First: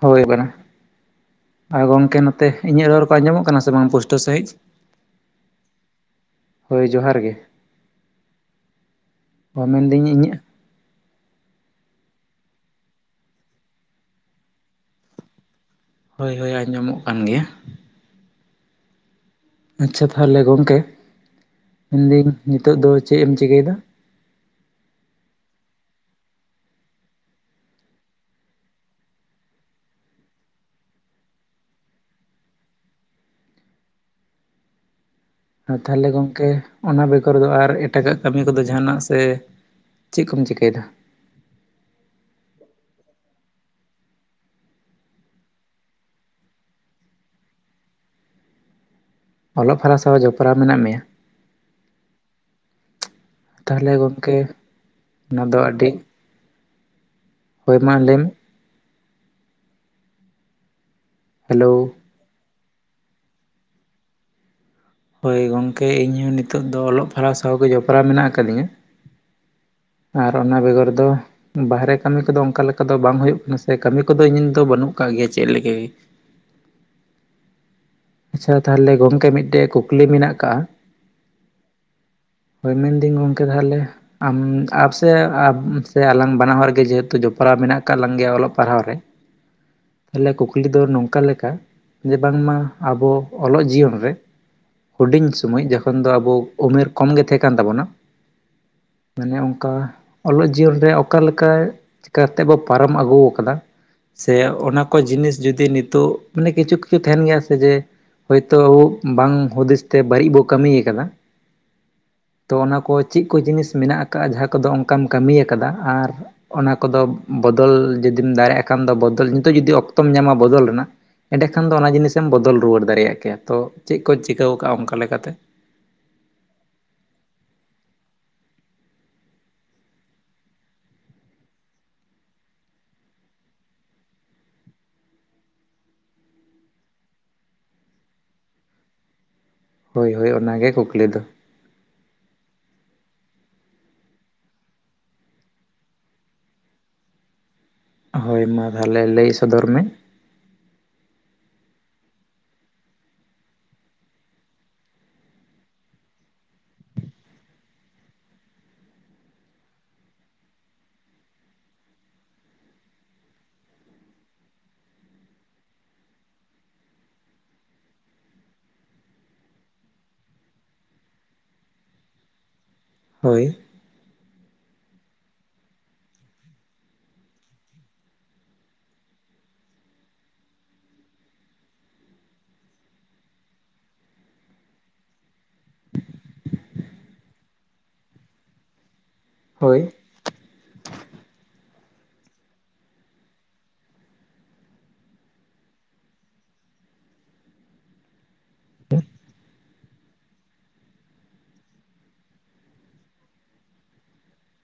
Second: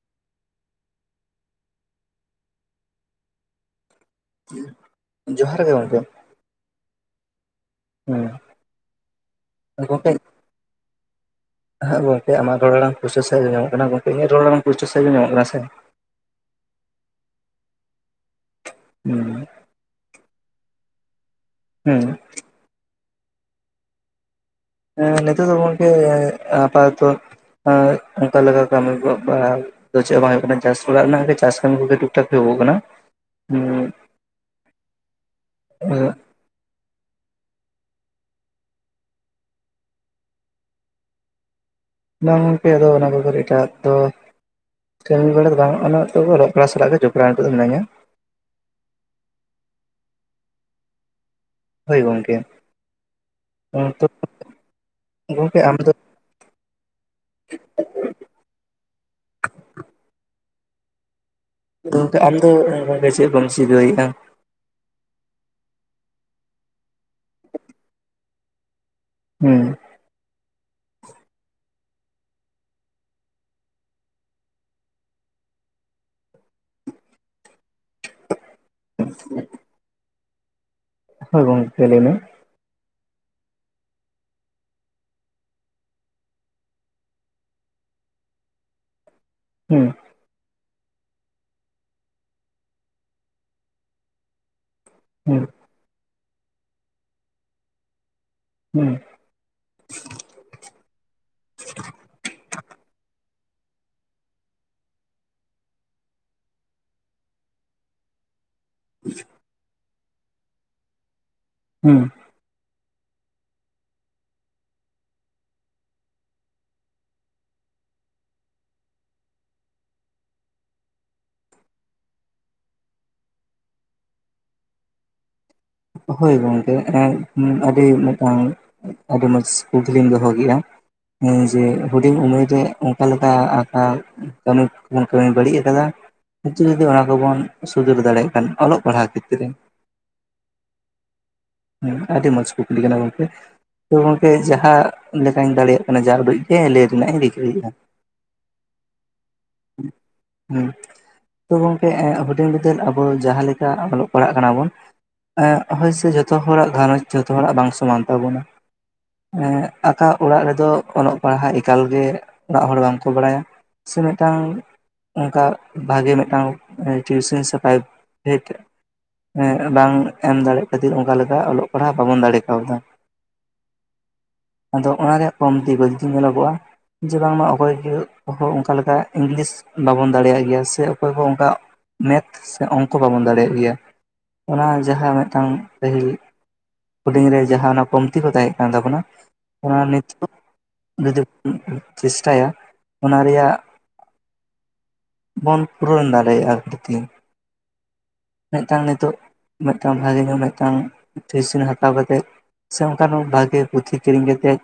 ᱦᱳᱭ ᱵᱟᱱᱟ, ᱟᱨ ᱜᱚᱳᱠᱮ ᱱᱚᱛᱮ ᱤᱧᱟᱹᱜ ᱨᱚᱲ ᱠᱚ ᱟᱸᱡᱚᱢᱚᱜ ᱠᱟᱱᱟ ᱥᱮ ᱵᱟᱝ ᱯᱳᱥ ᱦᱩᱸᱜ, ᱡᱚᱦᱟᱨ ᱜᱮ ᱜᱚᱝᱠᱮ ᱾ ᱦᱳᱭ, ᱡᱚᱦᱟᱨ ᱜᱮ ᱾ ᱚ ᱦᱮᱸ ᱢᱮᱱᱫᱟᱹᱧ ᱜᱚᱴᱮᱡ ᱾ ᱤᱧᱟᱹᱜ ᱦᱮᱸ ᱜᱚᱝᱠᱮ ᱟᱢᱟᱜ ᱨᱚᱲ ᱟᱲᱟᱝ ᱯᱩᱥᱴᱟᱹ ᱤᱡ ᱟᱢᱢᱚᱜ ᱠᱟᱱᱟ ᱜᱚᱝᱠᱮ ᱤᱧᱟᱹᱜ ᱨᱚᱲ ᱟᱲᱟᱝ ᱯᱩᱥᱴᱟᱹ ᱥᱟᱤᱡᱡ ᱧᱟᱢᱚᱜ ᱠᱟᱱᱟ ᱥᱮ ᱦᱳᱭ ᱦᱳᱭ, ᱟᱸᱡᱚᱢᱚᱜ ᱠᱟᱱ ᱜᱮᱭᱟ ᱾ ᱚᱺᱻ ᱟᱪ-ᱪᱷᱟ ᱛᱟᱦᱞᱮ ᱜᱚᱝᱠᱮ ᱦᱩᱸ ᱢᱮᱱᱫᱟᱹᱧ ᱱᱤᱛᱳᱜ ᱫᱚ ᱪᱮᱫ ᱮᱢ ᱪᱤᱠᱟᱹᱭᱮᱫᱟ? ᱮᱸ, ᱱᱤᱛᱚᱜ ᱫᱚ ᱜᱚᱝᱠᱮ ᱟᱯᱟᱛᱚᱛᱚ ᱚᱱᱠᱟ ᱞᱮᱠᱟ ᱠᱟᱹᱢᱤ ᱠᱚ ᱵᱟᱝᱦ ᱛᱚᱜ ᱪᱮᱫ ᱦᱚᱸ ᱵᱟᱝ ᱦᱳᱭᱯᱜ ᱠᱟᱱᱟ ᱪᱟᱥ ᱵᱟᱜᱟᱜ ᱨᱮᱱᱟᱜ ᱪᱟᱥ ᱠᱟᱹᱢᱤ ᱠᱚᱜᱮ ᱴᱩᱠ ᱴᱷᱟᱠ ᱛᱮ ᱮᱦᱚᱵᱚᱜ ᱠᱟᱱᱟ ᱾ ᱩᱸᱻᱜ ᱟᱨ ᱛᱟᱞᱦᱮ ᱜᱚᱝᱠᱮ? ᱚᱱᱟ ᱵᱮᱜᱚᱨ ᱫᱚ ᱟᱨ ᱮᱴᱟᱜᱟᱜ ᱠᱟᱹᱢᱤ ᱠᱚᱫᱚ ᱡᱟᱦᱟᱱᱟᱜ ᱥᱮ, ᱪᱮᱫ ᱠᱚᱢ ᱪᱤᱠᱟᱹᱭᱮᱫᱟ? ᱵᱟᱝ ᱜᱚᱢᱠᱮ ᱟᱫᱚ ᱚᱱᱟ ᱠᱚ ᱠᱟᱛᱮ ᱮᱴᱟ-ᱟᱜ ᱫᱚ ᱠᱟᱹᱢᱤ ᱵᱟᱲᱟ ᱫᱚ ᱵᱟᱝ ᱚᱱᱟ ᱟᱛᱳ ᱠᱚᱨᱮ ᱠᱞᱟᱵᱽ ᱥᱟᱞᱟᱜ ᱜᱮ ᱡᱚᱯᱲᱟᱣ ᱢᱤᱱᱟᱹᱧᱟ ᱾ ᱚᱞᱚᱜ ᱯᱟᱲᱦᱟᱣ ᱥᱟᱶ ᱡᱚᱯᱲᱟᱣ ᱢᱮᱱᱟᱜ ᱢᱮᱭᱟ? ᱦᱳᱭ ᱜᱚᱝᱠᱮ ᱾ ᱛᱟᱦᱚᱞᱮ ᱜᱚᱝᱠᱮ ᱚᱱᱟᱫᱚ ᱜᱚᱝᱠᱮ ᱟᱢ ᱟᱹᱰᱤ ᱫᱚ ᱦᱳᱭ, ᱢᱟ ᱞᱟᱹᱭᱢᱮ? [unintelligible] ᱰᱷᱮᱠ-ᱠᱚᱡ ᱾ ᱦᱮᱞᱳ ᱫᱟᱹᱞᱛᱮ ᱟᱢ ᱫᱚ ᱪᱮᱫ ᱜᱚᱢ ᱪᱤᱜᱟᱹᱮᱜᱼᱟ? ᱦᱳᱭ ᱜᱚᱝᱠᱮ ᱤᱧᱦᱚᱸ ᱱᱤᱛᱚᱜ ᱫᱚ ᱚᱞᱚᱜ ᱯᱟᱲᱦᱟᱣ ᱥᱟᱶᱜᱮ ᱡᱚᱯᱲᱟᱣ ᱢᱮᱱᱟᱜ ᱟᱠᱟᱫᱤᱧᱟᱹ ᱾ ᱦᱩᱺᱻ ᱟᱨ, ᱚᱱᱟ ᱵᱮᱜᱚᱨ ᱫᱚ? ᱵᱟᱦᱨᱮ ᱠᱟᱹᱢᱤ ᱠᱚᱫᱚ ᱚᱱᱠᱟ ᱞᱮᱠᱟ ᱫᱚ ᱵᱟᱝ ᱦᱳᱭᱳᱜ ᱠᱟᱱᱟ ᱥᱮ ᱠᱟᱹᱢᱤ ᱠᱚᱫᱚ ᱤᱧᱟᱹᱜ ᱫᱚ ᱵᱟᱹᱱᱩᱜ ᱟᱠᱟᱜ ᱜᱮᱭᱟ ᱪᱮᱫ ᱞᱟᱹᱜᱤᱜ ᱾ ᱟᱪ-ᱪᱷᱟ ᱛᱟᱦᱞᱮ ᱜᱚᱝᱠᱮ ᱢᱤᱫᱴᱮᱡ ᱠᱩᱠᱞᱤ ᱢᱮᱱᱟᱜ ᱟᱠᱟᱜᱼᱟ? ᱦᱳᱭ ᱜᱚᱝᱠᱮ ᱱᱤᱱᱟᱹᱜ ᱦᱳᱭ ᱢᱮᱱᱫᱟᱹᱧ, ᱜᱚᱳᱠᱮ ᱛᱟᱦᱞᱮ ᱟᱢ ᱟᱯ ᱥᱮ ᱟᱯ ᱥᱮ ᱟᱞᱟᱝ ᱵᱟᱱᱟ ᱦᱚᱲ ᱜᱮ ᱡᱮᱦᱮᱛᱩ ᱡᱚᱯᱲᱟᱣ ᱢᱮᱱᱟᱜ ᱟᱠᱟᱜ ᱞᱟᱝ ᱜᱮᱭᱟ ᱚᱞᱚᱜ ᱯᱟᱲᱦᱟᱣ ᱨᱮ ᱴᱷᱮᱸᱻᱭᱚᱸᱜ ᱾ ᱮᱸᱦ ᱾ ᱛᱟᱞᱦᱮ ᱠᱩᱠᱞᱤ ᱫᱚ ᱱᱚᱝᱠᱟ ᱞᱮᱠᱟ ᱡᱮ, ᱵᱟᱝᱢᱟ ᱟᱵᱚ ᱚᱞᱚᱜ ᱡᱤᱭᱚᱱ ᱨᱮ ᱦᱩᱰᱤᱧ ᱦᱩᱸ ᱥᱚᱢᱚᱭ ᱡᱚᱠᱷᱚᱱ ᱫᱚ ᱟᱵᱚ ᱩᱢᱮᱹᱨ ᱠᱚᱢ ᱜᱮ ᱛᱟᱦᱮᱸ ᱠᱟᱱ ᱛᱟᱵᱳᱱᱟ ᱦᱩᱺ ᱾ ᱢᱟᱱᱮ ᱚᱱᱠᱟ, ᱚᱞᱚᱜ ᱡᱤᱭᱚᱱ ᱨᱮ ᱚᱠᱟ ᱞᱮᱠᱟ ᱪᱮᱠᱟ ᱠᱟᱛᱮ ᱵᱚ ᱯᱟᱨᱚᱢ ᱟᱹᱜᱩ ᱟᱠᱟᱫᱟ ᱥᱮ ᱚᱱᱟ ᱠᱚ ᱡᱤᱱᱤᱥ ᱡᱩᱫᱤ ᱱᱤᱛᱳᱜ ᱢᱟᱱᱮ ᱠᱤᱪᱷᱩ ᱠᱤᱪᱷᱩ ᱛᱟᱦᱮᱱ ᱜᱮᱭᱟ ᱥᱮ? ᱡᱮ ᱦᱳᱭᱛᱳ ᱟᱵᱳ ᱵᱟᱝ ᱦᱩᱫᱤᱥ ᱛᱮ ᱵᱟᱹᱲᱤᱡ ᱵᱚ ᱠᱟᱹᱢᱤ ᱠᱟᱫᱟ ᱦᱩᱺ ᱾ ᱛᱚ, ᱚᱱᱟ ᱠᱚ ᱪᱮᱫ ᱠᱚ ᱡᱤᱱᱤᱥ ᱢᱮᱱᱟᱜ ᱟᱠᱟᱫᱼᱟ ᱡᱟᱦᱟᱸ ᱠᱚᱫᱚ ᱚᱱᱠᱟᱢ ᱠᱟᱹᱢᱤ ᱟᱠᱟᱫᱟ ᱟᱨ ᱚᱱᱟ ᱠᱚᱫᱚ ᱵᱚᱫᱚᱞ ᱡᱩᱫᱤᱢ ᱫᱟᱲᱮᱭᱟᱜ ᱠᱷᱟᱱ ᱫᱚ ᱵᱚᱫᱚᱞ, ᱱᱤᱛᱚᱜ ᱡᱩᱫᱤ ᱚᱠᱛᱚᱢ ᱧᱟᱢᱟ ᱵᱚᱫᱚᱞ ᱨᱮᱱᱟᱜ ᱮᱸᱰᱮ ᱠᱷᱟᱱ ᱫᱚ ᱚᱱᱟ ᱡᱤᱱᱤᱥᱮᱢ ᱵᱚᱫᱚᱞ ᱨᱩᱣᱟᱹᱲ ᱫᱟᱲᱮᱭᱟᱜ ᱠᱮᱭᱟ ᱛᱚ ᱪᱮᱫ ᱠᱚ ᱪᱤᱠᱟᱹᱣ ᱠᱟᱜᱼᱟ ᱚᱱᱠᱟ ᱞᱮᱠᱟᱛᱮ ᱾ ᱦᱳᱭ ᱜᱚᱝᱠᱮ, ᱦᱮᱸᱜ ᱟᱹᱰᱤ ᱢᱮᱫᱴᱟᱝ ᱟᱹᱰᱤ ᱢᱚᱸᱡᱽᱥ ᱠᱩᱠᱞᱤᱢ ᱫᱚᱦᱚ ᱠᱮᱜᱼᱟ ᱾ ᱦᱩᱸ ᱡᱮ ᱦᱩᱰᱤᱧ ᱩᱢᱮᱨ ᱨᱮ ᱚᱱᱠᱟ ᱞᱮᱠᱟ ᱟᱠᱟᱞ ᱠᱟᱹᱢᱤ, ᱠᱟᱹᱢᱤᱭ ᱵᱟᱹᱲᱤᱡ ᱠᱟᱫᱟ ᱾ ᱱᱤᱛᱩ ᱡᱩᱫᱤ ᱚᱱᱟ ᱠᱚᱵᱚᱱ ᱥᱩᱫᱟᱹᱨ ᱫᱟᱲᱮᱭᱟᱜ ᱠᱷᱟᱱ ᱚᱞᱚᱜ ᱯᱟᱲᱦᱟᱣ ᱠᱷᱮᱛᱨᱮᱼᱼ ᱦᱳᱭ ᱦᱳᱭ ᱚᱱᱟᱜᱮ ᱠᱩᱠᱞᱤ ᱫᱚ᱾ ᱦᱮᱸ ᱟᱹᱰᱤ ᱢᱚᱸᱡᱽ ᱠᱩᱠᱞᱤ ᱠᱟᱱᱟ ᱜᱚᱝᱠᱮ ᱛᱚ ᱜᱚᱝᱠᱮ ᱡᱟᱦᱟᱸ ᱞᱮᱠᱟᱧ ᱫᱟᱲᱮᱭᱟᱜ ᱠᱟᱱᱟ ᱡᱟ ᱩᱰᱟᱹᱡ ᱜᱮ ᱞᱟᱹᱭ ᱨᱮᱱᱟᱜ ᱤᱧ ᱨᱤᱠᱟᱹᱭᱮᱫᱟ ᱦᱳᱭ ᱢᱟ ᱛᱟᱦᱚᱞᱮ ᱞᱟᱹᱭ ᱥᱚᱫᱚᱨ ᱢᱮ? ᱦᱮᱸ ᱛᱚ ᱜᱚᱢᱠᱮ ᱦᱩᱰᱤᱧ ᱵᱤᱫᱟᱹᱞ ᱟᱵᱚ ᱡᱟᱦᱟᱸ ᱞᱮᱠᱟ ᱚᱞᱚᱜ ᱯᱟᱲᱦᱟᱜ ᱠᱟᱱᱟ ᱵᱚᱱ ᱦᱚᱭᱥᱮ ᱡᱚᱛᱚ ᱦᱚᱲᱟᱜ ᱜᱷᱟᱨᱚᱸᱡᱽ ᱡᱚᱛᱚ ᱦᱚᱲᱟᱜ ᱵᱟᱝ ᱥᱚᱢᱟᱱ ᱛᱟᱵᱚᱱᱟ᱾ ᱮ ᱟᱠᱟ ᱚᱲᱟᱜ ᱨᱮᱫᱚ ᱚᱞᱚᱜ ᱯᱟᱲᱦᱟᱜ ᱮᱠᱟᱞᱜᱮ ᱚᱲᱟᱜ ᱦᱚᱲ ᱵᱟᱝᱠᱚ ᱵᱟᱲᱟᱭᱟ᱾ ᱥᱮ ᱢᱤᱫᱴᱟᱝᱼᱼ ᱚᱱᱠᱟ ᱵᱷᱟᱜᱮ ᱢᱤᱫᱴᱟᱝ ᱴᱤᱭᱩᱥᱮᱱ ᱥᱮ ᱯᱨᱟᱭᱵᱷᱮᱴᱼᱼ ᱵᱟᱝ ᱮᱢ ᱫᱟᱲᱮᱜ ᱠᱷᱟᱹᱛᱤᱨ ᱚᱱᱠᱟ ᱞᱮᱠᱟ ᱚᱞᱚᱜ ᱯᱟᱲᱦᱟᱜ ᱵᱟᱵᱚᱱ ᱫᱟᱲᱮ ᱠᱟᱣᱫᱟ᱾ ᱦᱳᱭ ᱟᱫᱚ ᱚᱱᱟ ᱨᱮᱭᱟᱜ ᱠᱚᱢᱛᱤ ᱜᱟᱞᱛᱤ ᱧᱮᱞᱚᱜᱚᱜᱼᱟ᱾ ᱡᱮ ᱵᱟᱝᱢᱟ ᱚᱠᱚᱭ ᱜᱮ ᱦᱚᱸ ᱚᱱᱠᱟ ᱞᱮᱠᱟ ᱤᱝᱞᱤᱥ ᱵᱟᱵᱚᱱ ᱫᱟᱲᱮᱭᱟᱜ ᱜᱮᱭᱟ ᱥᱮ ᱚᱠᱚᱭ ᱦᱚᱸ ᱚᱱᱠᱟ᱾ ᱢᱮᱛ ᱥᱮ ᱚᱝᱠᱚ ᱵᱟᱵᱚᱱ ᱫᱟᱲᱮᱭᱟᱜ ᱜᱮᱭᱟ ᱚᱱᱟ ᱡᱟᱦᱟᱸ ᱢᱤᱫᱴᱟᱝᱼᱼ ᱯᱟᱹᱦᱤᱞ ᱦᱩᱰᱤᱧ ᱨᱮ ᱡᱟᱦᱟᱸ ᱠᱚᱢᱛᱤ ᱠᱚ ᱛᱟᱦᱮᱸ ᱠᱟᱱ ᱛᱟᱵᱚᱱᱟ ᱚᱱᱟ ᱦᱳᱭ ᱱᱤᱛᱚᱜᱼᱼ ᱡᱩᱫᱤ [inaudible] ᱪᱮᱥᱴᱟᱭᱟ ᱚᱱᱟ ᱨᱮᱭᱟᱜᱼᱼ ᱵᱚᱱ ᱯᱩᱨᱚᱱ ᱫᱟᱲᱮᱭᱟᱜᱼᱟ ᱠᱷᱟᱹᱲᱛᱤ᱾ ᱢᱤᱫᱴᱟᱝ ᱱᱤᱛᱚᱜ ᱢᱤᱫᱴᱟᱝ ᱵᱷᱟᱜᱮ ᱧᱚᱜᱟᱜᱼᱼ ᱢᱤᱫᱴᱟᱝ ᱴᱤᱭᱩᱥᱤᱱ ᱦᱟᱛᱟᱣ ᱠᱟᱛᱮᱫ ᱥᱮ ᱚᱱᱠᱟᱱ ᱵᱷᱟᱜᱮ ᱯᱩᱛᱷᱤ ᱠᱤᱨᱤᱧ ᱠᱟᱛᱮᱫᱼᱼ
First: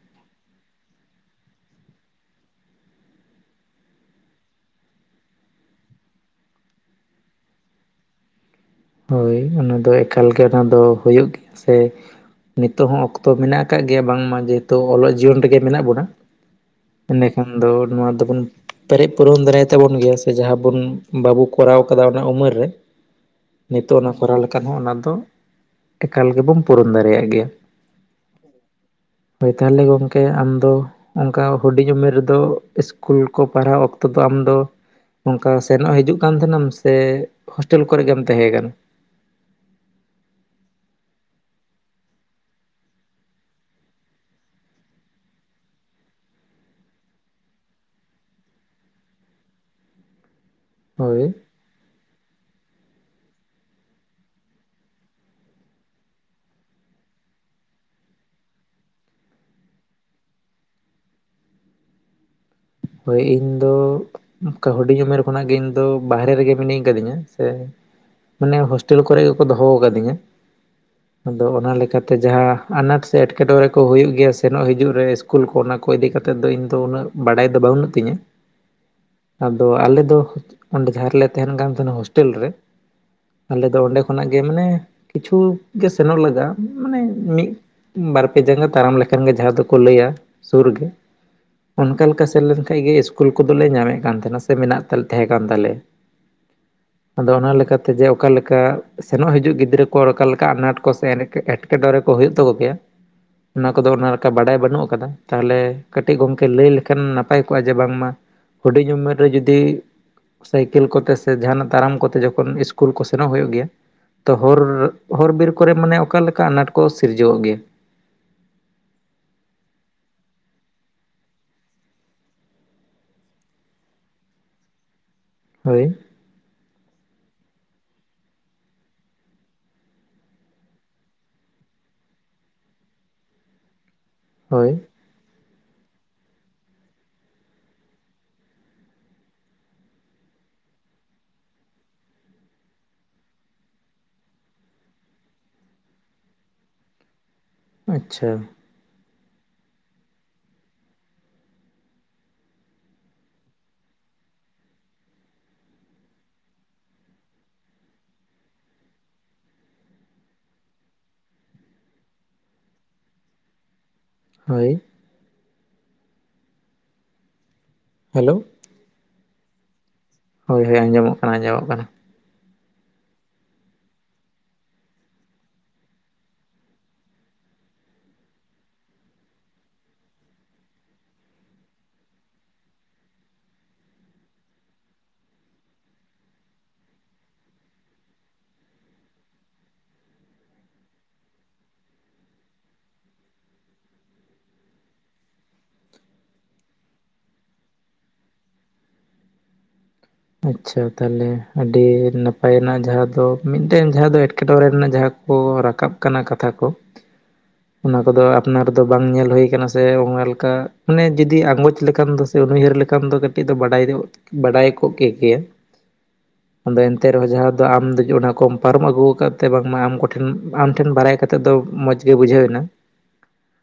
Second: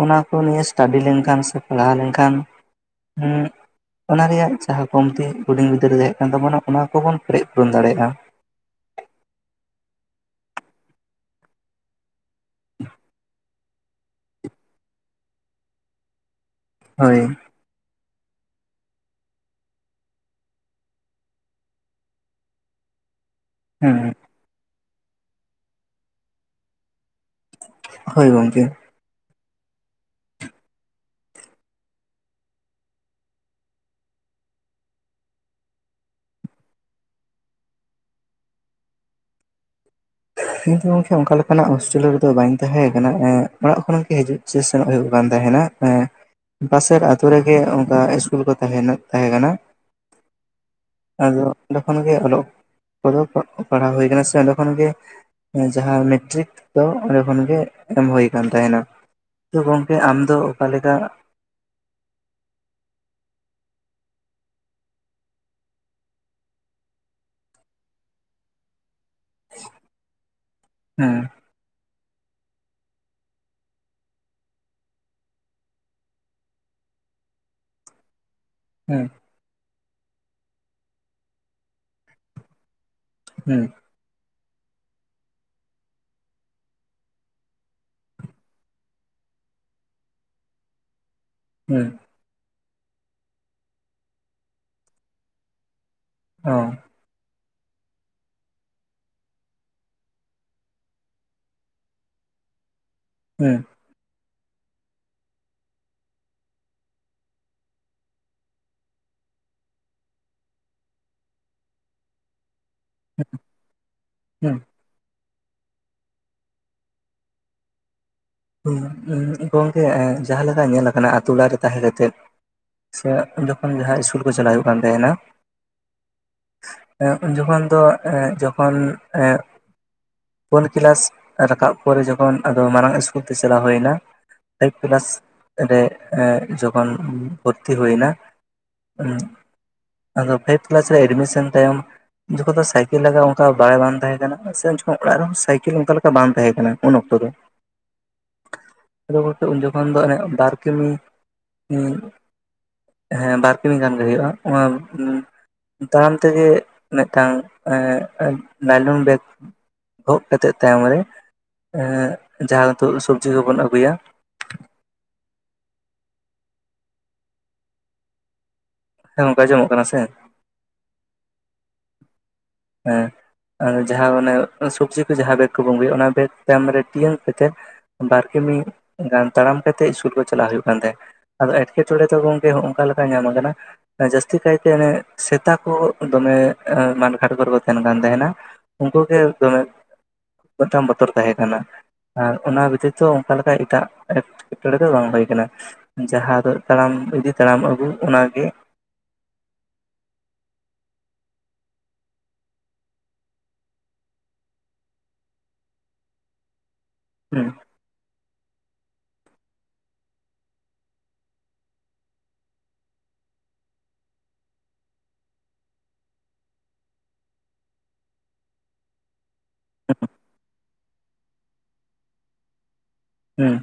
ᱚᱱᱟ ᱠᱚ ᱱᱤᱭᱮ ᱮᱥᱴᱟᱰᱤ ᱞᱮᱱᱠᱷᱟᱱ ᱥᱮ ᱯᱟᱲᱦᱟᱣ ᱞᱮᱱᱠᱷᱟᱱ ᱦᱮᱸᱼᱼ ᱚᱱᱟ ᱨᱮᱭᱟᱜ ᱡᱟᱦᱟᱸ ᱠᱚᱢᱛᱤ ᱦᱩᱰᱤᱧ ᱜᱤᱫᱽᱨᱟᱹ ᱨᱮ ᱛᱟᱦᱮ ᱠᱟᱱ ᱛᱟᱵᱚᱱᱟ ᱚᱱᱟ ᱠᱚᱵᱚᱱ ᱯᱮᱨᱮᱡ ᱯᱩᱨᱚᱱ ᱫᱟᱲᱮᱭᱟᱜᱼᱟ᱾ ᱦᱳᱭ ᱚᱱᱟᱫᱚ ᱮᱠᱟᱞ ᱜᱮ ᱚᱱᱟ ᱫᱚ ᱦᱩᱭᱩᱜ ᱜᱮᱭᱟ ᱥᱮ ᱱᱤᱛᱚᱜ ᱦᱚᱸ ᱚᱠᱛᱚ ᱢᱮᱱᱟᱜᱼᱟᱼᱼ ᱟᱠᱟᱫ ᱜᱮᱭᱟ ᱵᱟᱝᱢᱟ ᱡᱮᱦᱮᱛᱩ ᱚᱞᱚᱜ ᱡᱤᱭᱚᱱ ᱨᱮᱜᱮ ᱢᱮᱱᱟᱜ ᱵᱚᱱᱟ ᱦᱳᱭ ᱮᱸᱰᱮᱠᱷᱟᱱ ᱫᱚ ᱱᱚᱣᱟ ᱫᱚᱵᱚᱱᱼᱼ ᱯᱮᱨᱮᱡ ᱯᱩᱨᱚᱱ ᱫᱟᱲᱟᱭ ᱛᱟᱵᱚᱱ ᱜᱮᱭᱟ ᱥᱮ ᱡᱟᱦᱟᱸ ᱵᱚᱱ ᱵᱟᱵᱚ ᱠᱚᱨᱟᱣ ᱠᱟᱫᱟ ᱚᱱᱟ ᱩᱢᱮᱨ ᱨᱮᱼᱼ ᱦᱮᱸ ᱱᱤᱛᱚᱜ ᱚᱱᱟ ᱠᱚᱨᱟᱣ ᱞᱮᱠᱷᱟᱱ ᱦᱚᱸ ᱚᱱᱟ ᱫᱚ ᱮᱠᱟᱞ ᱜᱮᱵᱚᱱ ᱯᱩᱨᱩᱱ ᱫᱟᱲᱮᱭᱟᱜ ᱜᱮᱭᱟ᱾ ᱦᱳᱭ ᱜᱚᱝᱠᱮᱼᱼ ᱦᱳᱭ ᱛᱟᱦᱚᱞᱮ ᱜᱚᱢᱠᱮ ᱟᱢᱫᱚᱼᱼ ᱚᱱᱠᱟ ᱦᱩᱰᱤᱧ ᱩᱢᱮᱨ ᱨᱮᱫᱚ ᱥᱠᱩᱞ ᱠᱚ ᱯᱟᱲᱦᱟᱣ ᱚᱠᱛᱚ ᱫᱚ ᱟᱢᱫᱚᱼᱼ ᱱᱚᱝᱠᱟ ᱥᱮᱱᱚᱜ ᱦᱤᱡᱩᱜ ᱠᱟᱱ ᱛᱟᱦᱮᱱᱟᱢ ᱥᱮ ᱦᱳᱥᱴᱮᱞ ᱠᱚᱨᱮᱜᱮᱢ ᱛᱟᱦᱮᱸ ᱠᱟᱱᱟ? ᱤᱧ ᱫᱚ ᱜᱚᱝᱠᱮ ᱚᱱᱠᱟ ᱞᱮᱠᱟᱱᱟᱜ ᱦᱳᱥᱴᱮᱞ ᱨᱮᱫᱚ ᱵᱟᱹᱧ ᱛᱟᱦᱮᱸ ᱠᱟᱱᱟ ᱚᱲᱟᱜ ᱠᱷᱚᱱ ᱜᱮ ᱦᱤᱡᱩᱜ ᱥᱮᱱᱚᱜ ᱦᱩᱭᱩᱜ ᱠᱟᱱ ᱛᱟᱦᱮᱱᱟ᱾ ᱦᱮᱸ ᱯᱟᱥᱮᱨ ᱟᱛᱳ ᱨᱮᱜᱮ ᱚᱱᱠᱟ ᱤᱥᱠᱩᱞ ᱠᱚ ᱛᱟᱦᱮᱱ ᱛᱟᱦᱮᱸ ᱠᱟᱱᱟ᱾ ᱦᱳᱭ ᱟᱫᱚ ᱚᱸᱰᱮ ᱠᱷᱚᱱ ᱜᱮ ᱚᱞᱚᱜ ᱠᱚᱫᱚ ᱯᱟᱲᱦᱟᱣ ᱦᱩᱭ ᱟᱠᱟᱱᱟ ᱥᱮ ᱚᱸᱰᱮ ᱠᱷᱚᱱ ᱜᱮᱼᱼ ᱡᱟᱦᱟᱸ ᱢᱮᱴᱨᱤᱠ ᱫᱚ ᱚᱸᱰᱮ ᱠᱷᱚᱱ ᱜᱮ ᱮᱢ ᱦᱩᱭ ᱟᱠᱟᱱ ᱛᱟᱦᱮᱱᱟ᱾ ᱛᱚ ᱜᱚᱢᱠᱮ ᱟᱢᱫᱚ ᱚᱠᱟ ᱞᱮᱠᱟᱼᱼ ᱦᱳᱭ ᱤᱧ ᱫᱚ ᱦᱩᱰᱤᱧ ᱩᱢᱮᱨ ᱠᱷᱚᱱᱟᱜ ᱜᱮ ᱤᱧ ᱫᱚ ᱵᱟᱦᱨᱮ ᱨᱮᱜᱮ ᱢᱤᱱᱟᱹᱧ ᱠᱟᱹᱫᱤᱧᱟ ᱥᱮᱼᱼ ᱢᱟᱱᱮ ᱦᱳᱥᱴᱮᱞ ᱠᱚᱨᱮ ᱜᱮᱠᱚ ᱫᱚᱦᱚ ᱟᱠᱟᱫᱤᱧᱟ᱾ ᱦᱮᱸ ᱟᱫᱚ ᱚᱱᱟ ᱞᱮᱠᱟᱛᱮ ᱡᱟᱦᱟᱸ ᱟᱱᱟᱴ ᱥᱮ ᱮᱴᱠᱮᱴᱚᱬᱮ ᱠᱚ ᱦᱩᱭᱩᱜ ᱜᱮᱭᱟ ᱥᱮᱱᱚᱜ ᱦᱤᱡᱩᱜ ᱨᱮ ᱤᱥᱠᱩᱞ ᱠᱚ ᱚᱱᱟᱼᱼ ᱠᱚ ᱤᱫᱤ ᱠᱟᱛᱮᱫ ᱫᱚ ᱤᱧ ᱫᱚ ᱩᱱᱟᱹᱜ ᱵᱟᱰᱟᱭ ᱫᱚ ᱵᱟᱹᱱᱩᱜ ᱛᱤᱧᱟᱹ ᱦᱮᱸ ᱟᱫᱚ ᱟᱞᱮ ᱫᱚ ᱚᱸᱰᱮ ᱡᱟᱦᱟᱸ ᱨᱮᱞᱮ ᱛᱟᱦᱮᱱ ᱠᱟᱱ ᱛᱟᱦᱮᱱᱟ ᱦᱳᱥᱴᱮᱞ ᱨᱮ ᱦᱮᱸ ᱟᱞᱮ ᱫᱚ ᱚᱸᱰᱮᱼᱼ ᱠᱷᱚᱱᱟᱜ ᱜᱮ ᱢᱟᱱᱮ ᱠᱤᱪᱷᱩ ᱜᱮ ᱥᱮᱱᱚᱜ ᱞᱟᱜᱟᱜᱼᱟ ᱢᱟᱱᱮ ᱢᱤᱫᱼᱼ ᱵᱟᱨ ᱯᱮ ᱡᱟᱸᱜᱟ ᱛᱟᱲᱟᱢ ᱞᱮᱠᱷᱟᱱ ᱜᱮ ᱡᱟᱦᱟᱸ ᱫᱚᱠᱚ ᱞᱟᱹᱭᱟ ᱥᱩᱨ ᱜᱮ᱾ ᱦᱮᱸ ᱚᱱᱠᱟ ᱞᱮᱠᱟ ᱥᱮᱱ ᱞᱮᱱ ᱠᱷᱟᱡ ᱜᱮ ᱤᱥᱠᱩᱞ ᱠᱚᱫᱚ ᱞᱮ ᱧᱟᱢᱮᱫ ᱠᱟᱱ ᱛᱟᱦᱮᱱᱟ ᱥᱮ ᱢᱮᱱᱟᱜ ᱛᱮ ᱛᱮᱦᱮᱸ ᱠᱟᱱ ᱛᱟᱞᱮᱭᱟ᱾ ᱚ ᱫᱚ ᱚᱱᱟ ᱞᱮᱠᱟᱛᱮ ᱡᱮ ᱚᱠᱟ ᱞᱮᱠᱟ ᱥᱮᱱᱚᱜ ᱦᱤᱡᱩᱜ ᱜᱤᱫᱽᱨᱟᱹ ᱠᱚ ᱚᱠᱟ ᱞᱮᱠᱟ ᱟᱱᱟᱴ ᱠᱚ ᱥᱮ ᱮᱱ ᱮᱴᱠᱮᱰᱚᱨᱮ ᱠᱚ ᱦᱩᱭᱩᱜ ᱛᱟᱠᱚ ᱜᱮᱭᱟ ᱦᱮᱸ ᱚᱱᱟ ᱠᱚᱫᱚ ᱚᱱᱟ ᱞᱮᱠᱟ ᱵᱟᱰᱟᱭ ᱵᱟᱹᱱᱩᱜ ᱟᱠᱟᱫᱟ ᱛᱟᱦᱚᱞᱮ ᱠᱟᱹᱴᱤᱡ ᱜᱚᱝᱠᱮ ᱞᱟᱹᱭ ᱞᱮᱠᱷᱟᱱ ᱱᱟᱯᱟᱭ ᱯᱟᱭ ᱠᱚᱜ-ᱟ ᱡᱮ ᱵᱟᱝᱢᱟ ᱦᱩᱰᱤᱧ ᱩᱢᱮᱨ ᱨᱮ ᱡᱩᱫᱤ ᱥᱟᱭᱠᱮᱞ ᱠᱚᱛᱮ ᱥᱮ ᱡᱟᱦᱟᱱᱟᱜ ᱛᱟᱨᱟᱢ ᱠᱚᱛᱮ ᱡᱚᱠᱷᱚᱱ ᱤᱥ ᱠᱩᱞ ᱠᱚ ᱥᱮᱱᱚᱜ ᱦᱳᱭᱳᱜ ᱜᱮᱭᱟ ᱛᱚ ᱦᱮᱸ ᱦᱚᱨ ᱦᱚᱨ ᱵᱤᱨ ᱠᱚᱨᱮ ᱢᱟᱱᱮᱜ ᱚᱠᱟ ᱞᱮᱠᱟ ᱟᱱᱟᱴ ᱠᱚ ᱥᱤᱨᱡᱟᱹᱣᱚᱜ ᱜᱮᱭᱟ? ᱜᱚᱝᱠᱮ ᱡᱟᱦᱟᱸ ᱞᱮᱠᱟ ᱧᱮᱞ ᱟᱠᱟᱱᱟ ᱟᱹᱛᱩ ᱚᱲᱟᱜᱨᱮ ᱛᱟᱦᱮᱸ ᱠᱟᱛᱮᱫ ᱥᱮ ᱡᱚᱠᱷᱚᱱ ᱡᱟᱦᱟᱸ ᱤᱥᱠᱩᱞ ᱠᱚ ᱪᱟᱞᱟᱜ ᱦᱩᱭᱩᱜ ᱠᱟᱱ ᱛᱟᱦᱮᱱᱟ ᱦᱳᱭ ᱮ ᱩᱱ ᱡᱚᱠᱷᱚᱱ ᱫᱚ ᱮ ᱡᱚᱠᱷᱚᱱ ᱮᱜ ᱯᱳᱱ ᱠᱮᱞᱟᱥ ᱨᱟᱠᱟᱵ ᱯᱚᱨᱮ ᱡᱚᱠᱷᱚᱱ ᱟᱫᱚ ᱢᱟᱨᱟᱝ ᱤᱥ ᱠᱩᱞ ᱛᱮ ᱪᱟᱞᱟᱣ ᱦᱳᱭᱱᱟ ᱦᱳᱭ ᱯᱷᱟᱭᱤᱵ ᱯᱞᱟᱥ ᱨᱮ ᱡᱚᱠᱷᱚᱱ ᱵᱷᱚᱨᱛᱤ ᱦᱩᱭᱱᱟ ᱟᱫᱚ ᱯᱷᱟᱭᱤᱯ ᱠᱮᱞᱟᱥ ᱨᱮ ᱮᱰᱢᱤᱥᱮᱱ ᱛᱟᱭᱚᱢ ᱡᱚᱠᱷᱚ ᱫᱚ ᱥᱟᱭᱠᱮᱞ ᱞᱟᱜᱟ ᱚᱝᱠᱟ ᱵᱟᱲᱟᱭ ᱵᱟᱝ ᱛᱟᱦᱮᱸ ᱠᱟᱱᱟ ᱥᱮ ᱡᱚᱠᱷᱚᱱ ᱚᱲᱟᱜ ᱨᱮᱦᱚᱸ ᱥᱟᱭᱠᱮᱞ ᱚᱝᱠᱟ ᱞᱮᱠᱟ ᱵᱟᱝ ᱛᱟᱦᱮᱸ ᱠᱟᱱᱟ ᱩᱱ ᱚᱠᱛᱚ ᱨᱮ᱾ ᱟᱪᱪᱷᱟ ᱟᱫᱚ ᱜᱚᱠᱮ ᱩᱱ ᱡᱚᱠᱷᱚᱱ ᱫᱚ ᱚᱱᱮ ᱵᱟᱨ ᱠᱤᱢᱤ ᱦᱮᱸ ᱵᱟᱨ ᱠᱤᱢᱤ ᱜᱟᱱ ᱦᱩᱭᱩᱜ-ᱟ, ᱚᱱᱟ ᱛᱟᱲᱟᱢ ᱛᱮᱜᱮ ᱢᱮᱫᱛᱟᱝ ᱞᱟᱞᱚᱱ ᱵᱮᱜᱽ ᱜᱚᱜ ᱠᱟᱛᱮᱫ ᱛᱟᱭᱚᱢ ᱨᱮ ᱡᱟᱦᱟᱸ ᱦᱤᱛᱚᱜ ᱥᱚᱵᱡᱤ ᱠᱚᱵᱚᱱ ᱟᱹᱜᱩᱭᱟ ᱦᱳᱭ ᱦᱮᱞᱳ ᱦᱮᱸ ᱜᱚᱝᱠᱮ ᱟᱧᱡᱚᱢᱚᱜ ᱠᱟᱱᱟ ᱥᱮ? ᱦᱳᱭ ᱦᱳᱭ ᱟᱸᱡᱚᱢᱚᱜ ᱠᱟᱱᱟ ᱟᱸᱡᱚᱢᱚᱜ ᱠᱟᱱᱟ᱾ ᱦᱮᱸ ᱡᱟᱦᱟᱸ ᱚᱱᱮ ᱥᱚᱵᱡᱤ ᱠᱚ ᱡᱟᱦᱟᱸ ᱵᱮᱜᱽ ᱠᱚ ᱵᱸᱜᱩᱭᱟ ᱚᱱᱟ ᱵᱮᱜᱽ ᱛᱟᱭᱚᱢ ᱨᱮ ᱴᱤᱭᱟᱹᱝ ᱠᱟᱛᱮ ᱵᱟᱨ ᱠᱤᱢᱤ ᱜᱟᱱ ᱛᱟᱲᱟᱢ ᱠᱟᱛᱮᱜ ᱤᱥᱠᱩᱞ ᱠᱚ ᱪᱟᱞᱟᱜ ᱦᱩᱭᱩᱜ ᱠᱟᱱ ᱛᱟᱦᱮᱸᱫ᱾ ᱟᱫᱚ ᱮᱴᱠᱮᱴᱚᱬᱮ ᱫᱚ ᱜᱚᱝᱠᱮ ᱦᱚᱱᱠᱟ ᱞᱮᱠᱟ ᱧᱟᱢ ᱟᱠᱟᱱᱟ ᱡᱟᱹᱥᱛᱤ ᱠᱟᱭᱛᱮ ᱚᱱᱮ ᱥᱮᱛᱟ ᱠᱚ ᱫᱚᱢᱮ ᱢᱟᱱᱮ ᱠᱷᱟᱴᱠᱨᱮ ᱠᱚ ᱛᱟᱦᱮᱱ ᱠᱟᱱ ᱛᱟᱦᱮᱱᱟ ᱩᱱᱠᱩ ᱜᱮ ᱫᱚᱢᱮ ᱯᱚᱛᱷᱚᱢ ᱵᱚᱛᱚᱨ ᱛᱟᱦᱮᱸ ᱠᱟᱱᱟ᱾ ᱟᱨ ᱚᱱᱟ ᱵᱮᱛᱤᱛᱚ ᱚᱝᱠᱟ ᱞᱮᱠᱟ ᱮᱴᱟᱜ ᱮᱸᱴᱠᱮᱴᱚᱬᱮ ᱫᱚ ᱵᱟᱝ ᱦᱩᱭ ᱠᱟᱱᱟ᱾ ᱡᱟᱦᱟᱸ ᱫᱚ ᱛᱟᱲᱟᱢ ᱤᱫᱤ ᱛᱟᱲᱟᱢ ᱟᱹᱜᱩ ᱚᱱᱟ ᱜᱮ ᱟᱪᱷᱟ ᱛᱟᱦᱞᱮ ᱟᱹᱰᱤ ᱱᱟᱯᱟᱭᱱᱟᱜ ᱡᱟᱦᱟᱸ ᱫᱚ ᱢᱤᱫᱴᱮᱱ ᱡᱟᱦᱟᱸ ᱫᱚ ᱮᱴᱠᱮᱴᱬᱮ ᱨᱮᱱᱟᱜ ᱡᱟᱦᱟᱸ ᱠᱚ ᱨᱟᱠᱟᱵ ᱠᱟᱱᱟ ᱠᱟᱛᱷᱟ ᱠᱚ ᱩᱸ ᱚᱱᱟ ᱠᱚᱫᱚ ᱟᱯᱱᱟᱨ ᱫᱚ ᱵᱟᱝ ᱧᱮᱞ ᱦᱩᱭ ᱠᱟᱱᱟ ᱥᱮ ᱚᱱᱠᱟ ᱞᱮᱠᱟ ᱢᱟᱱᱮ ᱡᱩᱫᱤ ᱟᱸᱜᱚᱪ ᱞᱮᱠᱟᱢ ᱫᱳᱥ ᱛᱩᱨᱩ ᱭᱟᱹᱨ ᱞᱮᱠᱷᱟᱱ ᱫᱚ ᱠᱟᱹᱴᱤᱡ ᱫᱚ ᱵᱟᱰᱟᱭ ᱫᱚ ᱵᱟᱰᱟᱭ ᱠ ᱠᱚᱜ ᱠᱮᱜᱮᱭᱟ ᱟᱫᱚ ᱮᱱᱛᱮ ᱨᱮᱦᱚᱸ ᱡᱟᱦᱟᱸ ᱫᱚ ᱟᱢ ᱫᱚ ᱚᱱᱟ ᱠᱚᱢ ᱯᱟᱨᱚᱢ ᱟᱹᱜᱩᱣ ᱠᱟᱫ ᱛᱮ ᱵᱟᱝᱢᱟ ᱟᱢ ᱠᱚᱴᱷᱮᱱ ᱟᱢ ᱴᱷᱮᱱ ᱵᱟᱨᱟᱭ ᱠᱟᱛᱮᱫ ᱫᱚ ᱢᱚᱸᱡᱽ ᱜᱮ ᱵᱩᱡᱷᱟᱹᱣ ᱮᱱᱟ᱾ ᱦᱩᱸ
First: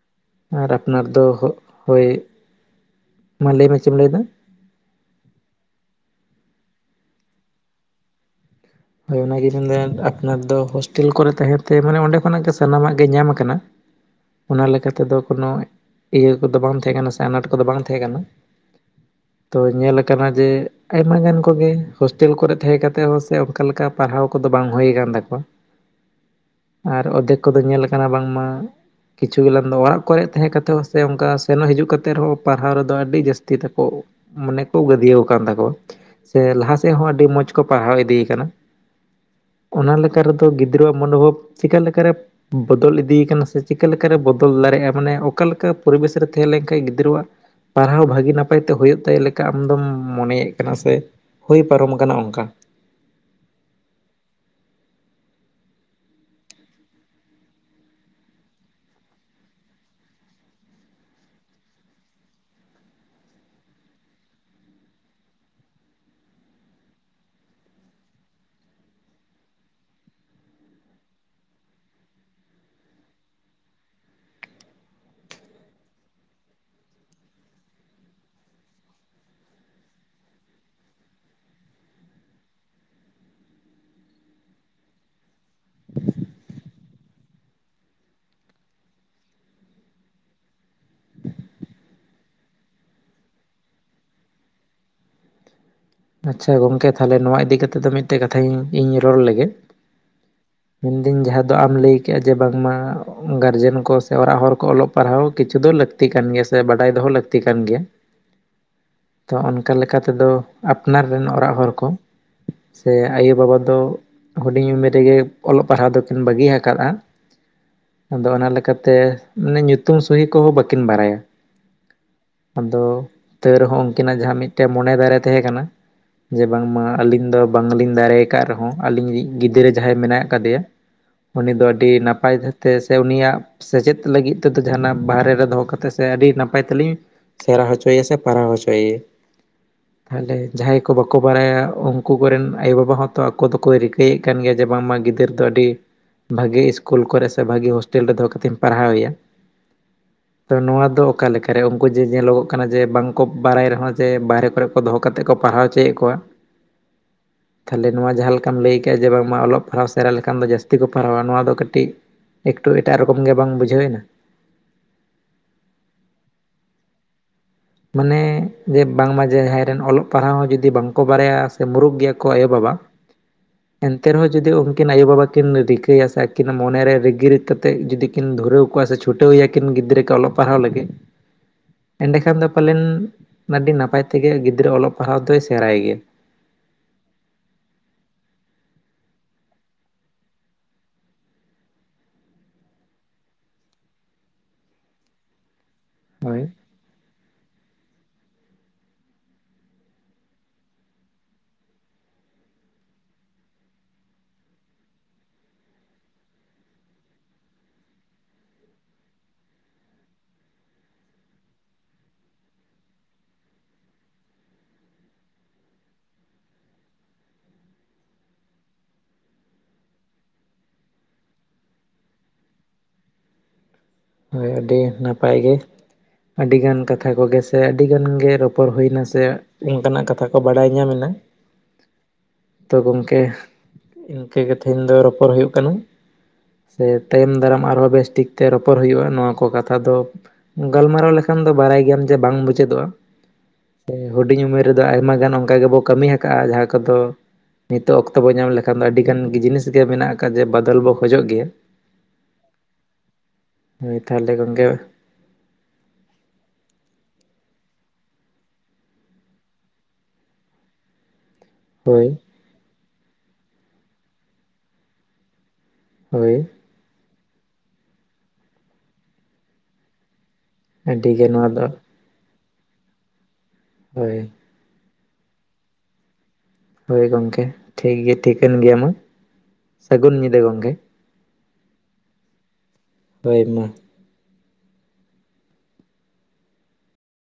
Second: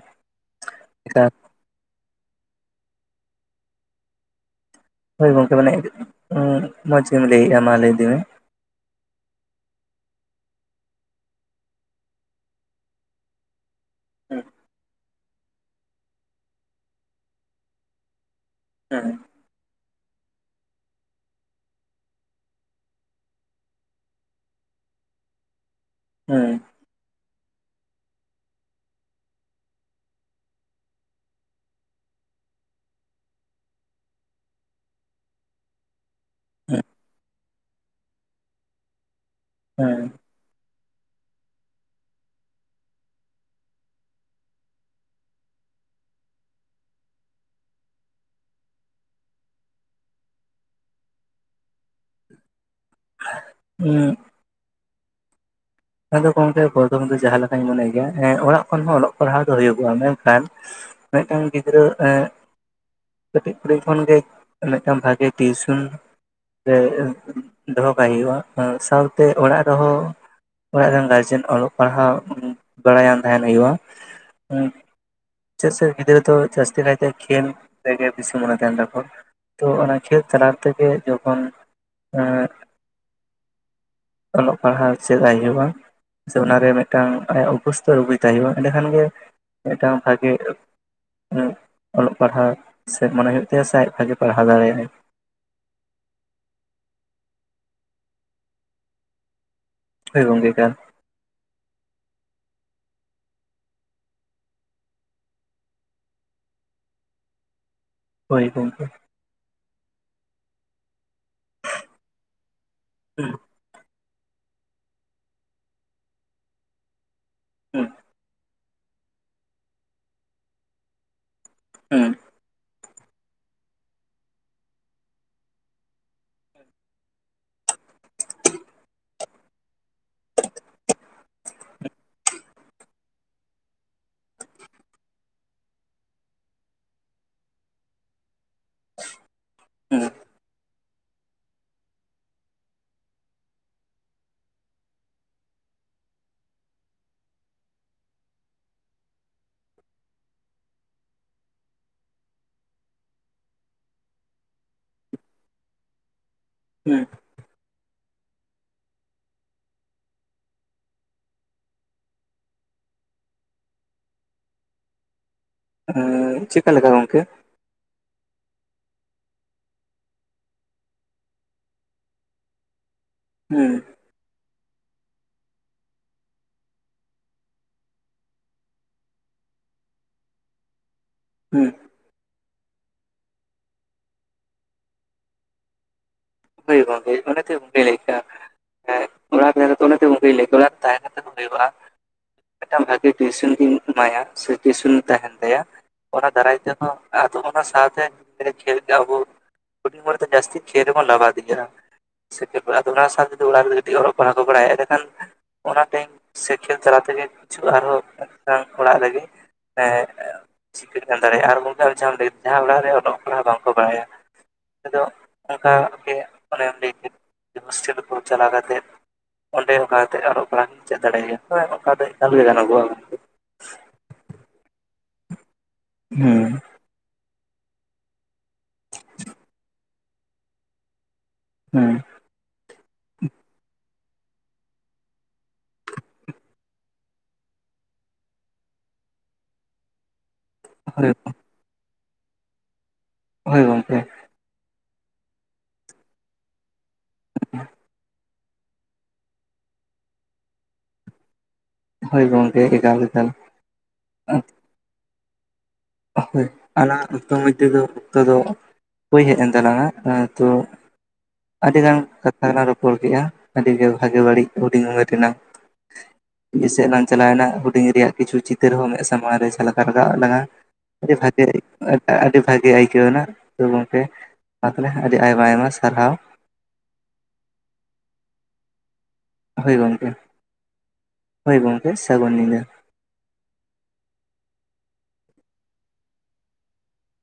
ᱟᱨ ᱟᱯᱱᱟᱨ ᱫᱚ ᱦᱚᱜ ᱦᱳᱭ ᱢᱟ ᱞᱟᱹᱭ ᱢᱮ ᱪᱮᱢ ᱞᱟᱹᱭᱫᱟ? ᱦᱳᱭ ᱜᱚᱝᱠᱮ ᱢᱟᱱᱮ ᱢᱚᱸᱡᱽ ᱮᱢ ᱞᱟᱹᱭᱮᱜ-ᱟ ᱢᱟ ᱞᱟᱹᱭ ᱤᱫᱤ ᱢᱮ᱾ ᱦᱳᱭ ᱚᱱᱟᱜᱤᱞᱤᱧ ᱞᱟᱹᱭᱮᱫ ᱟᱯᱱᱟᱨ ᱫᱚ ᱦᱳᱥᱴᱮᱞ ᱠᱚᱨᱮ ᱛᱮᱦᱮᱸ ᱛᱮ ᱢᱟᱱᱮ ᱚᱸᱰᱮ ᱠᱷᱚᱱᱟᱜ ᱜᱮ ᱥᱟᱱᱟᱢᱟᱜ ᱜᱮ ᱧᱟᱢ ᱠᱟᱱᱟ᱾ ᱦᱩᱸ ᱚᱱᱟ ᱞᱮᱠᱟ ᱛᱮᱫᱚ ᱠᱳᱱᱳ ᱤᱭᱟᱹ ᱠᱚᱫᱚ ᱵᱟᱝ ᱛᱟᱦᱮᱸ ᱠᱟᱱᱟ ᱥᱮ ᱟᱱᱟᱴ ᱠᱚᱫᱚ ᱵᱟᱝ ᱛᱟᱦᱮᱸ ᱠᱟᱱᱟ᱾ ᱦᱮ ᱛᱚ ᱧᱮᱞ ᱠᱟᱱᱟ ᱡᱮ ᱟᱭᱢᱟ ᱜᱟᱱ ᱠᱚᱜᱮ ᱦᱳᱥᱴᱮᱞ ᱠᱚᱨᱮ ᱛᱟᱦᱮᱸ ᱠᱟᱛᱮ ᱦᱚᱸ ᱥᱮ ᱚᱱᱠᱟ ᱞᱮᱠᱟ ᱯᱟᱲᱦᱟᱣ ᱠᱚᱫᱚ ᱵᱟᱝ ᱦᱩᱭ ᱠᱟᱱ ᱛᱟᱠᱚᱣᱟ ᱦᱩᱸ ᱟᱨ ᱚᱨᱫᱷᱮᱠ ᱠᱚᱫᱚ ᱧᱮᱞ ᱠᱟᱱᱟ ᱵᱟᱝ ᱢᱟ ᱠᱤᱪᱷᱩ ᱜᱮᱞᱟᱝ ᱫᱚ ᱚᱲᱟᱜ ᱠᱚᱨᱮ ᱛᱟᱦᱮᱸ ᱠᱟᱛᱮ ᱦᱚᱸ ᱥᱮ ᱚᱱᱠᱟ ᱥᱮᱱᱚᱜ ᱦᱤᱡᱩᱜ ᱠᱟᱛᱮ ᱨᱮᱦᱚᱸ ᱯᱟᱲᱦᱟᱣ ᱨᱮᱫᱚ ᱟᱹᱰᱤ ᱡᱟᱹᱥᱛᱤ ᱛᱮᱠᱚ ᱢᱚᱱᱮ ᱠᱚ ᱜᱟᱹᱫ ᱟᱹᱣ ᱟᱠᱟᱱ ᱛᱟᱠᱚᱣᱟ ᱥᱮ ᱞᱟᱦᱟ ᱦᱮᱸ ᱥᱮᱫ ᱦᱚᱸ ᱟᱹᱰᱤ ᱢᱚᱸᱡᱽ ᱠᱚ ᱯᱟᱲᱦᱟᱣ ᱤᱫᱤ ᱠᱟᱱᱟ᱾ ᱚᱱᱟ ᱦᱮᱸ ᱞᱮᱠᱟ ᱨᱮᱫᱚ ᱜᱤᱫᱽᱨᱟᱹ ᱟᱜ ᱢᱚᱱᱚ ᱵᱷᱚᱵ ᱪᱮᱠᱟ ᱞᱮᱠᱟᱨᱮ ᱵᱚᱫᱚᱞ ᱤᱫᱤ ᱠᱟᱱᱟ ᱥᱮ ᱪᱤᱠᱟᱹ ᱞᱮᱠᱟ ᱨᱮ ᱵᱚᱫᱚᱞ ᱫᱟᱲᱮ ᱟᱜ-ᱟ ᱢᱟᱱᱮ ᱚᱠᱟ ᱞᱮᱠᱟ ᱯᱚᱨᱤᱵᱮᱥ ᱨᱮ ᱛᱟᱦᱮᱸ ᱞᱮᱠᱷᱟ ᱜᱤᱫᱽᱨᱟᱹ ᱟᱜ ᱯᱟᱲᱦᱟᱣ ᱵᱷᱟᱹᱜᱤ ᱱᱟᱯᱟᱭ ᱛᱮ ᱦᱩᱭᱩᱜ ᱛᱟᱭ ᱞᱮᱠᱟ ᱟᱢ ᱫᱚᱢ ᱢᱚᱱᱮ ᱮᱫ ᱠᱟᱱᱟ ᱥᱮ ᱦᱩᱭ ᱯᱟᱨᱚᱢ ᱠᱟᱱᱟ ᱚᱱᱠᱟ ᱦᱩᱸ ᱟᱫᱚ ᱜᱚᱝᱠᱮ ᱯᱨᱚᱛᱷᱚᱢ ᱫᱚ ᱡᱟᱦᱟᱸ ᱞᱮᱠᱟᱧ ᱢᱚᱱᱮᱭ ᱜᱮᱭᱟ ᱮ ᱚᱲᱟᱜ ᱠᱷᱚᱱ ᱦᱚᱸ ᱚᱞᱚᱜ ᱯᱟᱲᱦᱟᱣ ᱫᱚ ᱦᱩᱭᱩᱜ ᱚᱜ-ᱟ ᱢᱮᱱᱠᱷᱟᱱ ᱢᱤᱫ ᱴᱟᱝ ᱜᱤᱫᱽᱨᱟᱹ ᱮᱸ ᱠᱟᱹᱴᱤᱡ ᱠᱩᱲᱤ ᱦᱚᱯᱚᱱ ᱜᱮ ᱢᱤᱫ ᱴᱟᱝ ᱵᱷᱟᱜᱤ ᱴᱤᱭᱩᱥᱚᱱ ᱨᱮ ᱫᱚᱦᱚ ᱠᱟᱭ ᱦᱩᱭᱩᱜ-ᱟ ᱥᱟᱶᱛᱮ ᱚᱲᱟᱜ ᱨᱮᱦᱚᱸ ᱚᱲᱟᱜ ᱨᱮᱱ ᱜᱟᱨᱡᱮᱱ ᱚᱞᱚᱜ ᱯᱟᱲᱦᱟᱣ ᱵᱟᱲᱟᱭ ᱟᱱ ᱛᱟᱦᱮᱸᱱ ᱦᱩᱭᱩᱜ-ᱟ᱾ ᱪᱮᱫᱟᱜ ᱥᱮ ᱜᱤᱫᱽᱨᱟᱹ ᱫᱚ ᱡᱟᱹᱥᱛᱤ ᱠᱟᱭ ᱛᱮ ᱠᱷᱮᱞ ᱨᱮᱜᱮ ᱵᱮᱥᱤ ᱢᱚᱱᱮ ᱛᱟᱦᱮᱱ ᱛᱟᱠᱚᱣᱟ ᱛᱚ ᱚᱱᱟ ᱠᱷᱮᱞ ᱛᱟᱞᱟ ᱛᱮᱜᱮ ᱡᱚᱠᱷᱚᱱ ᱮ ᱚᱞᱚᱜ ᱯᱟᱲᱦᱟᱣ ᱪᱮᱫ ᱟᱭ ᱦᱩᱭᱩᱜ-ᱟ᱾ ᱥᱮ ᱚᱱᱟᱨᱮ ᱢᱤᱫᱴᱟᱝ ᱟᱭᱟᱜ ᱚᱵᱚᱥᱛᱚ ᱟᱜᱩᱭ ᱛᱟᱭ ᱦᱩᱭᱩᱜ-ᱟ ᱮᱸᱰᱮ ᱠᱷᱟᱱ ᱜᱮ ᱢᱤᱫ ᱴᱟᱝ ᱵᱷᱟᱜᱮ ᱚᱞᱚᱜ ᱯᱟᱲᱦᱟᱣ ᱥᱮᱫ ᱢᱚᱱᱮ ᱦᱩᱭᱩᱜ ᱛᱟᱭᱟ ᱥᱮ ᱟᱡ ᱵᱷᱟᱜᱮ ᱯᱟᱲᱦᱟᱣ ᱫᱟᱲᱮ ᱟᱜ-ᱟᱭ ᱟᱪᱪᱷᱟ ᱜᱚᱝᱠᱮ ᱛᱟᱦᱚᱞᱮ ᱱᱚᱣᱟ ᱤᱫᱤ ᱠᱟᱛᱮ ᱫᱚ ᱢᱤᱫ ᱴᱮᱡ ᱠᱟᱛᱷᱟᱧ ᱤᱧ ᱨᱚᱲ ᱞᱮᱜᱮ ᱦᱳᱭ ᱜᱚᱝᱠᱮ ᱮᱠᱟᱞ ᱢᱮᱱ ᱫᱟᱹᱧ ᱡᱟᱦᱟᱸ ᱫᱚ ᱟᱢ ᱞᱟᱹᱭ ᱠᱮᱫ-ᱟ ᱡᱮ ᱵᱟᱝ ᱢᱟ ᱜᱟᱨᱡᱮᱱ ᱠᱚ ᱥᱮ ᱚᱲᱟᱜ ᱦᱚᱲ ᱠᱚ ᱚᱞᱚᱜ ᱯᱟᱲᱦᱟᱣ ᱠᱤᱪᱷᱩ ᱫᱚ ᱞᱟᱹᱠᱛᱤ ᱠᱟᱱ ᱜᱮᱭᱟ ᱥᱮ ᱵᱟᱰᱟᱭ ᱫᱚᱦᱚ ᱞᱟᱹᱠᱛᱤ ᱠᱟᱱ ᱜᱮᱭᱟ᱾ ᱦᱳᱭ ᱜᱚᱝᱠᱮ ᱛᱚ ᱚᱱᱠᱟ ᱞᱮᱠᱟ ᱛᱮᱫᱚ ᱟᱯᱱᱟᱨ ᱨᱮᱱ ᱚᱲᱟᱜ ᱦᱚᱲ ᱠᱚ ᱥᱮ ᱦᱩᱸ ᱟᱭᱳᱼᱵᱟᱵᱟ ᱛᱚ ᱦᱩᱰᱤᱧ ᱩᱢᱮᱨ ᱨᱮᱜᱮ ᱚᱞᱚᱜ ᱯᱟᱲᱦᱟᱣ ᱫᱚᱠᱤᱱ ᱵᱟᱹᱜᱤ ᱟᱠᱟᱫ-ᱟ ᱦᱩᱸ ᱟᱫᱚ ᱚᱱᱟ ᱞᱮᱠᱟᱛᱮ ᱢᱟᱱᱮ ᱧᱩᱛᱩᱢ ᱥᱩᱦᱤ ᱠᱚᱦᱚᱸ ᱵᱟᱹᱠᱤᱱ ᱵᱟᱲᱟᱭᱟ ᱦᱩᱸ ᱟᱫᱚ ᱛᱟᱹᱣ ᱨᱮᱦᱚᱸ ᱩᱱ ᱠᱤᱱᱟᱜ ᱡᱟᱦᱟᱸ ᱢᱤᱫ ᱴᱮᱱ ᱢᱚᱱᱮ ᱫᱟᱨᱮ ᱛᱟᱦᱮᱸ ᱠᱟᱱᱟ ᱡᱮ ᱵᱟᱝᱢᱟ ᱟᱹᱞᱤᱧ ᱫᱚ ᱵᱟᱝᱞᱤᱧ ᱫᱟᱲᱮ ᱠᱟᱫ ᱨᱮᱦᱚᱸ ᱟᱞᱤᱧ ᱨᱤᱡ ᱜᱤᱫᱽᱨᱟᱹ ᱡᱟᱦᱟᱸᱭ ᱢᱮᱱᱟᱜ ᱠᱟᱫᱮᱭᱟ ᱩᱱᱤ ᱫᱚ ᱟᱹᱰᱤ ᱱᱟᱯᱟᱭ ᱛᱮ ᱥᱮ ᱩᱱᱤ ᱟᱜ ᱥᱮᱪᱮᱫ ᱞᱟᱹᱜᱤᱫ ᱛᱮᱫᱚ ᱡᱟᱦᱟ ᱱᱟᱜ ᱵᱟᱦᱨᱮ ᱨᱮ ᱫᱚᱦᱚ ᱠᱟᱛᱮ ᱠᱟᱛᱮ ᱥᱮ ᱟᱹᱰᱤ ᱱᱟᱯᱟᱭ ᱛᱮᱞᱤᱧ ᱥᱮᱬᱟ ᱦᱚᱪᱚᱭᱮᱭᱟ ᱥᱮ ᱯᱟᱲᱟᱣ ᱦᱚᱪᱚᱭᱮᱭᱟ ᱛᱟᱦᱚᱞᱮ ᱡᱟᱦᱟᱸᱟᱭ ᱵᱟᱠᱚ ᱵᱟᱲᱟᱭᱟ ᱩᱱᱠᱩ ᱠᱚ ᱨᱮᱱ ᱟᱭᱳ ᱵᱟᱵᱟ ᱦᱚᱸᱛᱚ ᱟᱠᱚ ᱫᱚᱠᱚ ᱨᱤᱠᱟᱹ ᱮᱫ ᱠᱟᱱ ᱜᱮᱭᱟ ᱡᱮ ᱵᱟᱝᱢᱟ ᱜᱤᱫᱟᱹᱨ ᱫᱚ ᱟᱹᱰᱤ ᱵᱷᱟᱜᱮ ᱤᱥᱠᱩᱞ ᱠᱚᱨᱮ ᱥᱮ ᱵᱷᱟᱜᱤ ᱦᱳᱥᱴᱮᱞ ᱨᱮ ᱫᱚᱦᱚ ᱠᱟᱛᱮᱧ ᱯᱟᱲᱦᱟᱣ ᱮᱭᱟ᱾ ᱛᱚ ᱱᱚᱣᱟ ᱫᱚ ᱚᱠᱟ ᱞᱮᱠᱟ ᱨᱮ ᱩᱱᱠᱩ ᱡᱮ ᱧᱮᱞᱚ ᱜᱚᱜ ᱠᱟᱱᱟ ᱡᱮ ᱵᱟᱝ ᱠᱚ ᱵᱟᱲᱟᱭ ᱨᱮᱦᱚᱸ ᱡᱮ ᱵᱟᱦᱨᱮ ᱠᱚᱨᱮ ᱫᱚᱦᱚ ᱠᱟᱛᱮ ᱠᱚ ᱯᱟᱲᱦᱟᱣ ᱚᱪᱚᱭ ᱮᱫ ᱠᱚᱣᱟ ᱦᱩᱸ ᱛᱟᱦᱚᱞᱮ ᱱᱚᱣᱟ ᱡᱟᱦᱟᱸ ᱞᱮᱠᱟᱢ ᱞᱟᱹᱭ ᱠᱮᱜ-ᱟ ᱡᱮ ᱵᱟᱝ ᱢᱟ ᱚᱞᱚᱜ ᱯᱟᱲᱦᱟᱣ ᱥᱮᱬᱟ ᱞᱮᱠᱷᱟᱱ ᱫᱚ ᱡᱟᱹᱥᱛᱤ ᱠᱚ ᱯᱟᱲᱦᱟᱣᱟ ᱱᱚᱣᱟ ᱫᱚ ᱠᱟᱹᱴᱤᱡ, ᱮᱠᱴᱩ ᱮᱴᱟᱜ ᱨᱚᱠᱚᱢ ᱜᱮ ᱵᱟᱝ ᱵᱩᱡᱷᱟᱹᱣ ᱮᱱᱟ ᱦᱮ ᱪᱮᱫ ᱠᱟ ᱞᱮᱠᱟ ᱜᱚᱝᱠᱮ ᱢᱟᱱᱮ ᱡᱮ ᱵᱟᱝ ᱢᱟ ᱡᱮ ᱡᱟᱦᱟᱸᱭ ᱨᱮᱱ ᱚᱞᱚᱜ ᱯᱟᱲᱦᱟᱣ ᱦᱚᱸ ᱡᱩᱫᱤ ᱵᱟᱝ ᱠᱚ ᱵᱟᱲᱟᱭᱟ ᱥᱮ ᱢᱩᱨᱩᱠ ᱜᱮᱭᱟ ᱠᱚ ᱟᱭᱳᱼᱵᱟᱵᱟ [inaudible] ᱦᱩᱸ᱾ ᱮᱱᱛᱮ ᱨᱮᱦᱚᱸ ᱡᱩᱫᱤ ᱩᱱ ᱠᱤᱱ ᱟᱭᱳᱼᱵᱟᱵᱟ ᱠᱤᱱ ᱨᱤᱠᱟᱹᱭᱟ ᱥᱮ ᱟᱹᱠᱤᱱᱟ ᱢᱚᱱᱮ ᱨᱮ ᱨᱤᱜᱤᱨ ᱠᱟᱛᱮ ᱡᱩᱫᱤ ᱠᱤᱱ ᱫᱷᱩᱨᱟᱹᱣ ᱠᱚᱣᱟ ᱥᱮ ᱪᱷᱩᱴᱟᱹᱣ ᱮᱭᱟ ᱠᱤᱱ ᱜᱤᱫᱽᱨᱟᱹ ᱠᱚ ᱚᱞᱚᱜ ᱯᱟᱲᱦᱟᱣ ᱞᱟᱹᱜᱤᱫ, ᱦᱩᱸ᱾ ᱮᱸᱰᱮᱠᱷᱟᱱ ᱫᱚ ᱯᱟᱞᱮᱱ ᱟᱹᱰᱤ ᱱᱟᱯᱟᱭ ᱛᱮᱜᱮ ᱜᱤᱫᱽᱨᱟᱹ ᱚᱞᱚᱜ ᱯᱟᱲᱦᱟᱣ ᱫᱚᱭ ᱥᱮᱬᱟᱭ ᱜᱮᱭᱟ᱾ ᱦᱳᱭᱳᱜᱼᱟ ᱦᱳᱭᱳᱜᱼᱟ ᱚᱱᱚᱛᱮ ᱜᱚᱝᱠᱮ ᱞᱟᱹᱭ ᱠᱟᱜᱼᱟ, ᱦᱮᱸ ᱚᱱᱟᱛᱮᱜᱮ ᱚᱱᱮᱛᱚ ᱜᱚᱝᱠᱮ ᱞᱟᱹᱭ ᱛᱷᱚᱲᱟ ᱛᱟᱭᱱᱚᱢ ᱠᱟᱛᱮ ᱦᱩᱭᱩᱜᱼᱟ᱾ ᱢᱤᱫᱴᱟᱝ ᱵᱷᱟᱜᱤ ᱴᱤᱭᱩᱥᱚᱱ ᱠᱤᱱ ᱮᱢᱟᱭᱟ ᱥᱮ ᱴᱤᱭᱩᱥᱚᱱ ᱛᱟᱦᱮᱸᱱ ᱛᱟᱭᱟ᱾ ᱚᱱᱟ ᱦᱳᱭ ᱫᱟᱨᱟᱭ ᱛᱮ ᱟᱫᱚ ᱚᱱᱟ ᱥᱟᱶᱛᱮ ᱟᱵᱚ ᱠᱷᱮᱞ ᱠᱮᱜ ᱟᱵᱚ ᱦᱩᱰᱤᱧ ᱢᱚᱱᱮᱛᱮ ᱡᱟᱹᱥᱛᱤ ᱠᱷᱮᱞ ᱞᱮᱵᱚᱱ ᱞᱟᱵᱟᱫ ᱛᱤᱜ ᱜᱮᱭᱟ ᱥᱮᱛᱟᱜ ᱵᱟᱲᱟ ᱫᱚ ᱚᱱᱟ ᱥᱟᱶ ᱡᱩᱫᱤ ᱚᱲᱟᱜ ᱨᱮ ᱜᱤᱛᱤᱪ ᱜᱚᱲᱚᱜ ᱠᱟᱱᱟ ᱠᱚ ᱵᱟᱲᱟᱭᱟ ᱮᱸᱰᱮᱠᱷᱟᱱ ᱚᱱᱟ ᱴᱟᱭᱤᱢ ᱥᱮ ᱠᱷᱮᱞ ᱪᱟᱞᱟ ᱛᱮᱜᱮ ᱠᱤᱪᱷᱩ ᱟᱨᱦᱚᱸ ᱢᱤᱫ ᱚᱲᱟᱜ ᱨᱮᱜᱮ ᱮᱸᱜ ᱥᱤᱠᱟᱹᱜ ᱠᱟᱱ ᱫᱟᱲᱮᱭᱟᱜᱼᱟ ᱟᱨ ᱜᱚᱢᱠᱮ ᱟᱢ ᱡᱟᱦᱟᱸᱢ ᱡᱟᱦᱟᱸ ᱚᱲᱟᱜ ᱨᱮ ᱚᱞᱚᱜ ᱯᱟᱲᱦᱟᱜ ᱵᱟᱝᱠᱚ ᱵᱟᱲᱟᱭᱟ ᱟᱫᱚ ᱚᱝᱠᱟᱜᱮ ᱚᱱᱮᱢ ᱞᱟᱹᱭ ᱠᱮᱫ ᱦᱳᱥᱴᱮᱞ ᱠᱚ ᱪᱟᱞᱟᱣ ᱠᱟᱛᱮᱫ ᱚᱸᱰᱮ ᱚᱱᱠᱟ ᱠᱟᱛᱮ ᱚᱞᱚᱜ ᱯᱟᱲᱦᱟᱜ ᱮᱢ ᱪᱮᱫ ᱫᱟᱲᱮᱟᱭᱟ, ᱦᱳᱭ ᱚᱱᱠᱟ ᱫᱚ ᱮᱠᱟᱟᱹᱞ ᱜᱮ ᱜᱟᱱᱚᱜᱼᱟ᱾ ᱦᱳᱭ ᱟᱹᱰᱤ ᱱᱟᱯᱟᱭ ᱜᱮ ᱦᱩᱸ ᱟᱹᱰᱤ ᱜᱟᱱ ᱠᱟᱛᱷᱟ ᱠᱚᱜᱮ ᱥᱮ ᱟᱹᱰᱤ ᱜᱟᱱ ᱜᱮ ᱨᱚ ᱯᱚᱲ ᱦᱩᱭᱱᱟ ᱥᱮ ᱚᱝᱠᱟᱱᱟᱜ ᱠᱟᱛᱷᱟ ᱠᱚ ᱵᱟᱰᱟᱭ ᱧᱟᱢᱮ ᱱᱟ, ᱦᱩᱸ ᱛᱚ ᱜᱚᱢᱠᱮ ᱤᱝᱠᱟᱹ ᱜᱮ ᱛᱟᱦᱮᱧ ᱫᱚ ᱨᱚᱯᱚᱲ ᱦᱩᱭᱩᱜ ᱠᱟᱱᱟ, ᱥᱮ ᱛᱟᱭᱚᱢ ᱫᱟᱨᱟᱢ ᱟᱨᱦᱚᱸ ᱵᱮᱥᱴᱷᱤᱠ ᱛᱮ ᱨᱚ ᱯᱚᱨ ᱦᱩᱭᱩᱜᱼᱟ ᱱᱚᱣᱟ ᱠᱚ ᱠᱟᱛᱷᱟ ᱫᱚ ᱦᱳᱭ ᱜᱟᱞᱢᱟᱨᱟᱣ ᱞᱮᱠᱷᱟᱱ ᱫᱚ ᱵᱟᱲᱟᱭ ᱜᱮᱭᱟᱢ ᱡᱮ ᱵᱟᱝ ᱢᱩᱩᱪᱟᱹᱫᱚᱜᱼᱟ᱾ ᱦᱳᱭ ᱥᱮ ᱜᱚᱝᱠᱮ ᱦᱩᱰᱤᱧ ᱩᱢᱮᱨ ᱨᱮᱫᱚ ᱟᱭᱢᱟ ᱜᱟᱱ ᱚᱝᱠᱟ ᱜᱮᱵᱚ ᱠᱟᱹᱢᱤ ᱟᱠᱟᱜᱼᱟ ᱡᱟᱦᱟᱸ ᱠᱚᱫᱚ ᱱᱤᱛᱚᱜ ᱚᱠᱛᱚ ᱵᱚ ᱧᱟᱢ ᱞᱮᱠᱷᱟᱱ ᱫᱚ ᱟᱹᱰᱤ ᱜᱟᱱ ᱜᱤ ᱡᱤᱱᱤᱥ ᱜᱮ ᱢᱮᱱᱟᱜ ᱟᱠᱟᱫ ᱡᱮ ᱵᱟᱚᱫᱚᱞ ᱵᱚ ᱠᱷᱚᱡᱚᱜ ᱜᱮᱭᱟ᱾ ᱦᱳᱭ ᱜᱚᱝᱠᱮ ᱮᱠᱟᱞ ᱮᱠᱟᱞ᱾ ᱦᱳᱭ ᱛᱟᱦᱚᱞᱮ ᱜᱚᱝᱠᱮ ᱦᱳᱭ ᱟᱞᱟᱝ ᱚᱠᱛᱚ ᱢᱚᱡᱫᱷᱮ ᱫᱚ ᱚᱠᱛᱚ ᱫᱚ ᱵᱳᱭ ᱦᱮᱡ ᱮᱱ ᱛᱟᱞᱟᱝᱟ ᱛᱚ ᱟᱹᱰᱤ ᱜᱟᱱ ᱦᱳᱭ ᱠᱟ ᱛᱷᱟ ᱞᱟᱝ ᱨᱚᱯᱚᱲ ᱠᱮᱜᱼᱟ ᱟᱹᱰᱤᱜᱮ ᱵᱷᱟᱜᱮ ᱵᱟᱹᱲᱤᱡ ᱦᱩᱰᱤᱧ ᱩᱢᱮᱨᱱᱟᱝ ᱦᱳᱭ᱾ ᱢᱤᱫ ᱥᱮᱫ ᱞᱟᱝ ᱪᱟᱞᱟᱣᱱᱟ ᱦᱩᱰᱤᱧ ᱨᱮᱭᱟᱜ ᱠᱤᱪᱷᱩ ᱪᱤᱛᱟᱹᱨ ᱦᱚᱸ ᱢᱮᱫ ᱥᱟᱢᱟᱝ ᱨᱮ ᱡᱷᱟᱞ ᱠᱟᱣᱜ ᱨᱟᱠᱟᱵᱟᱜ ᱞᱟᱝᱼᱟ᱾ ᱟᱹᱰᱤ ᱟᱹᱰᱤᱜᱮ ᱵᱷᱟᱜᱮ ᱱᱚᱣᱟ ᱫᱚ ᱟᱹᱰᱤ ᱵᱷᱟᱜᱮ ᱟᱹᱭᱠᱟᱹᱣ ᱟᱫᱚ ᱜᱚᱢᱠᱮ ᱦᱳᱭ ᱢᱟ ᱛᱟᱦᱚᱞᱮ ᱟᱹᱰᱤ ᱟᱭᱢᱟ ᱟᱭᱢᱟ ᱥᱟᱨᱦᱟᱣ᱾ ᱦᱳᱭ ᱜᱚᱢᱠᱮ ᱴᱷᱤᱠ ᱜᱮᱭᱟ ᱴᱷᱤᱠᱟᱹᱱ ᱜᱮᱭᱟ ᱢᱟ᱾ ᱦᱳᱭ ᱜᱚᱢᱠᱮ ᱥᱟᱹᱜᱩᱱ ᱧᱤᱫᱟᱹ ᱜᱚᱝᱠᱮ ᱦᱳᱭ ᱜᱚᱢᱠᱮ ᱥᱟᱹᱜᱩᱱ ᱧᱤᱫᱟᱹ᱾ ᱦᱳᱭ ᱢᱟ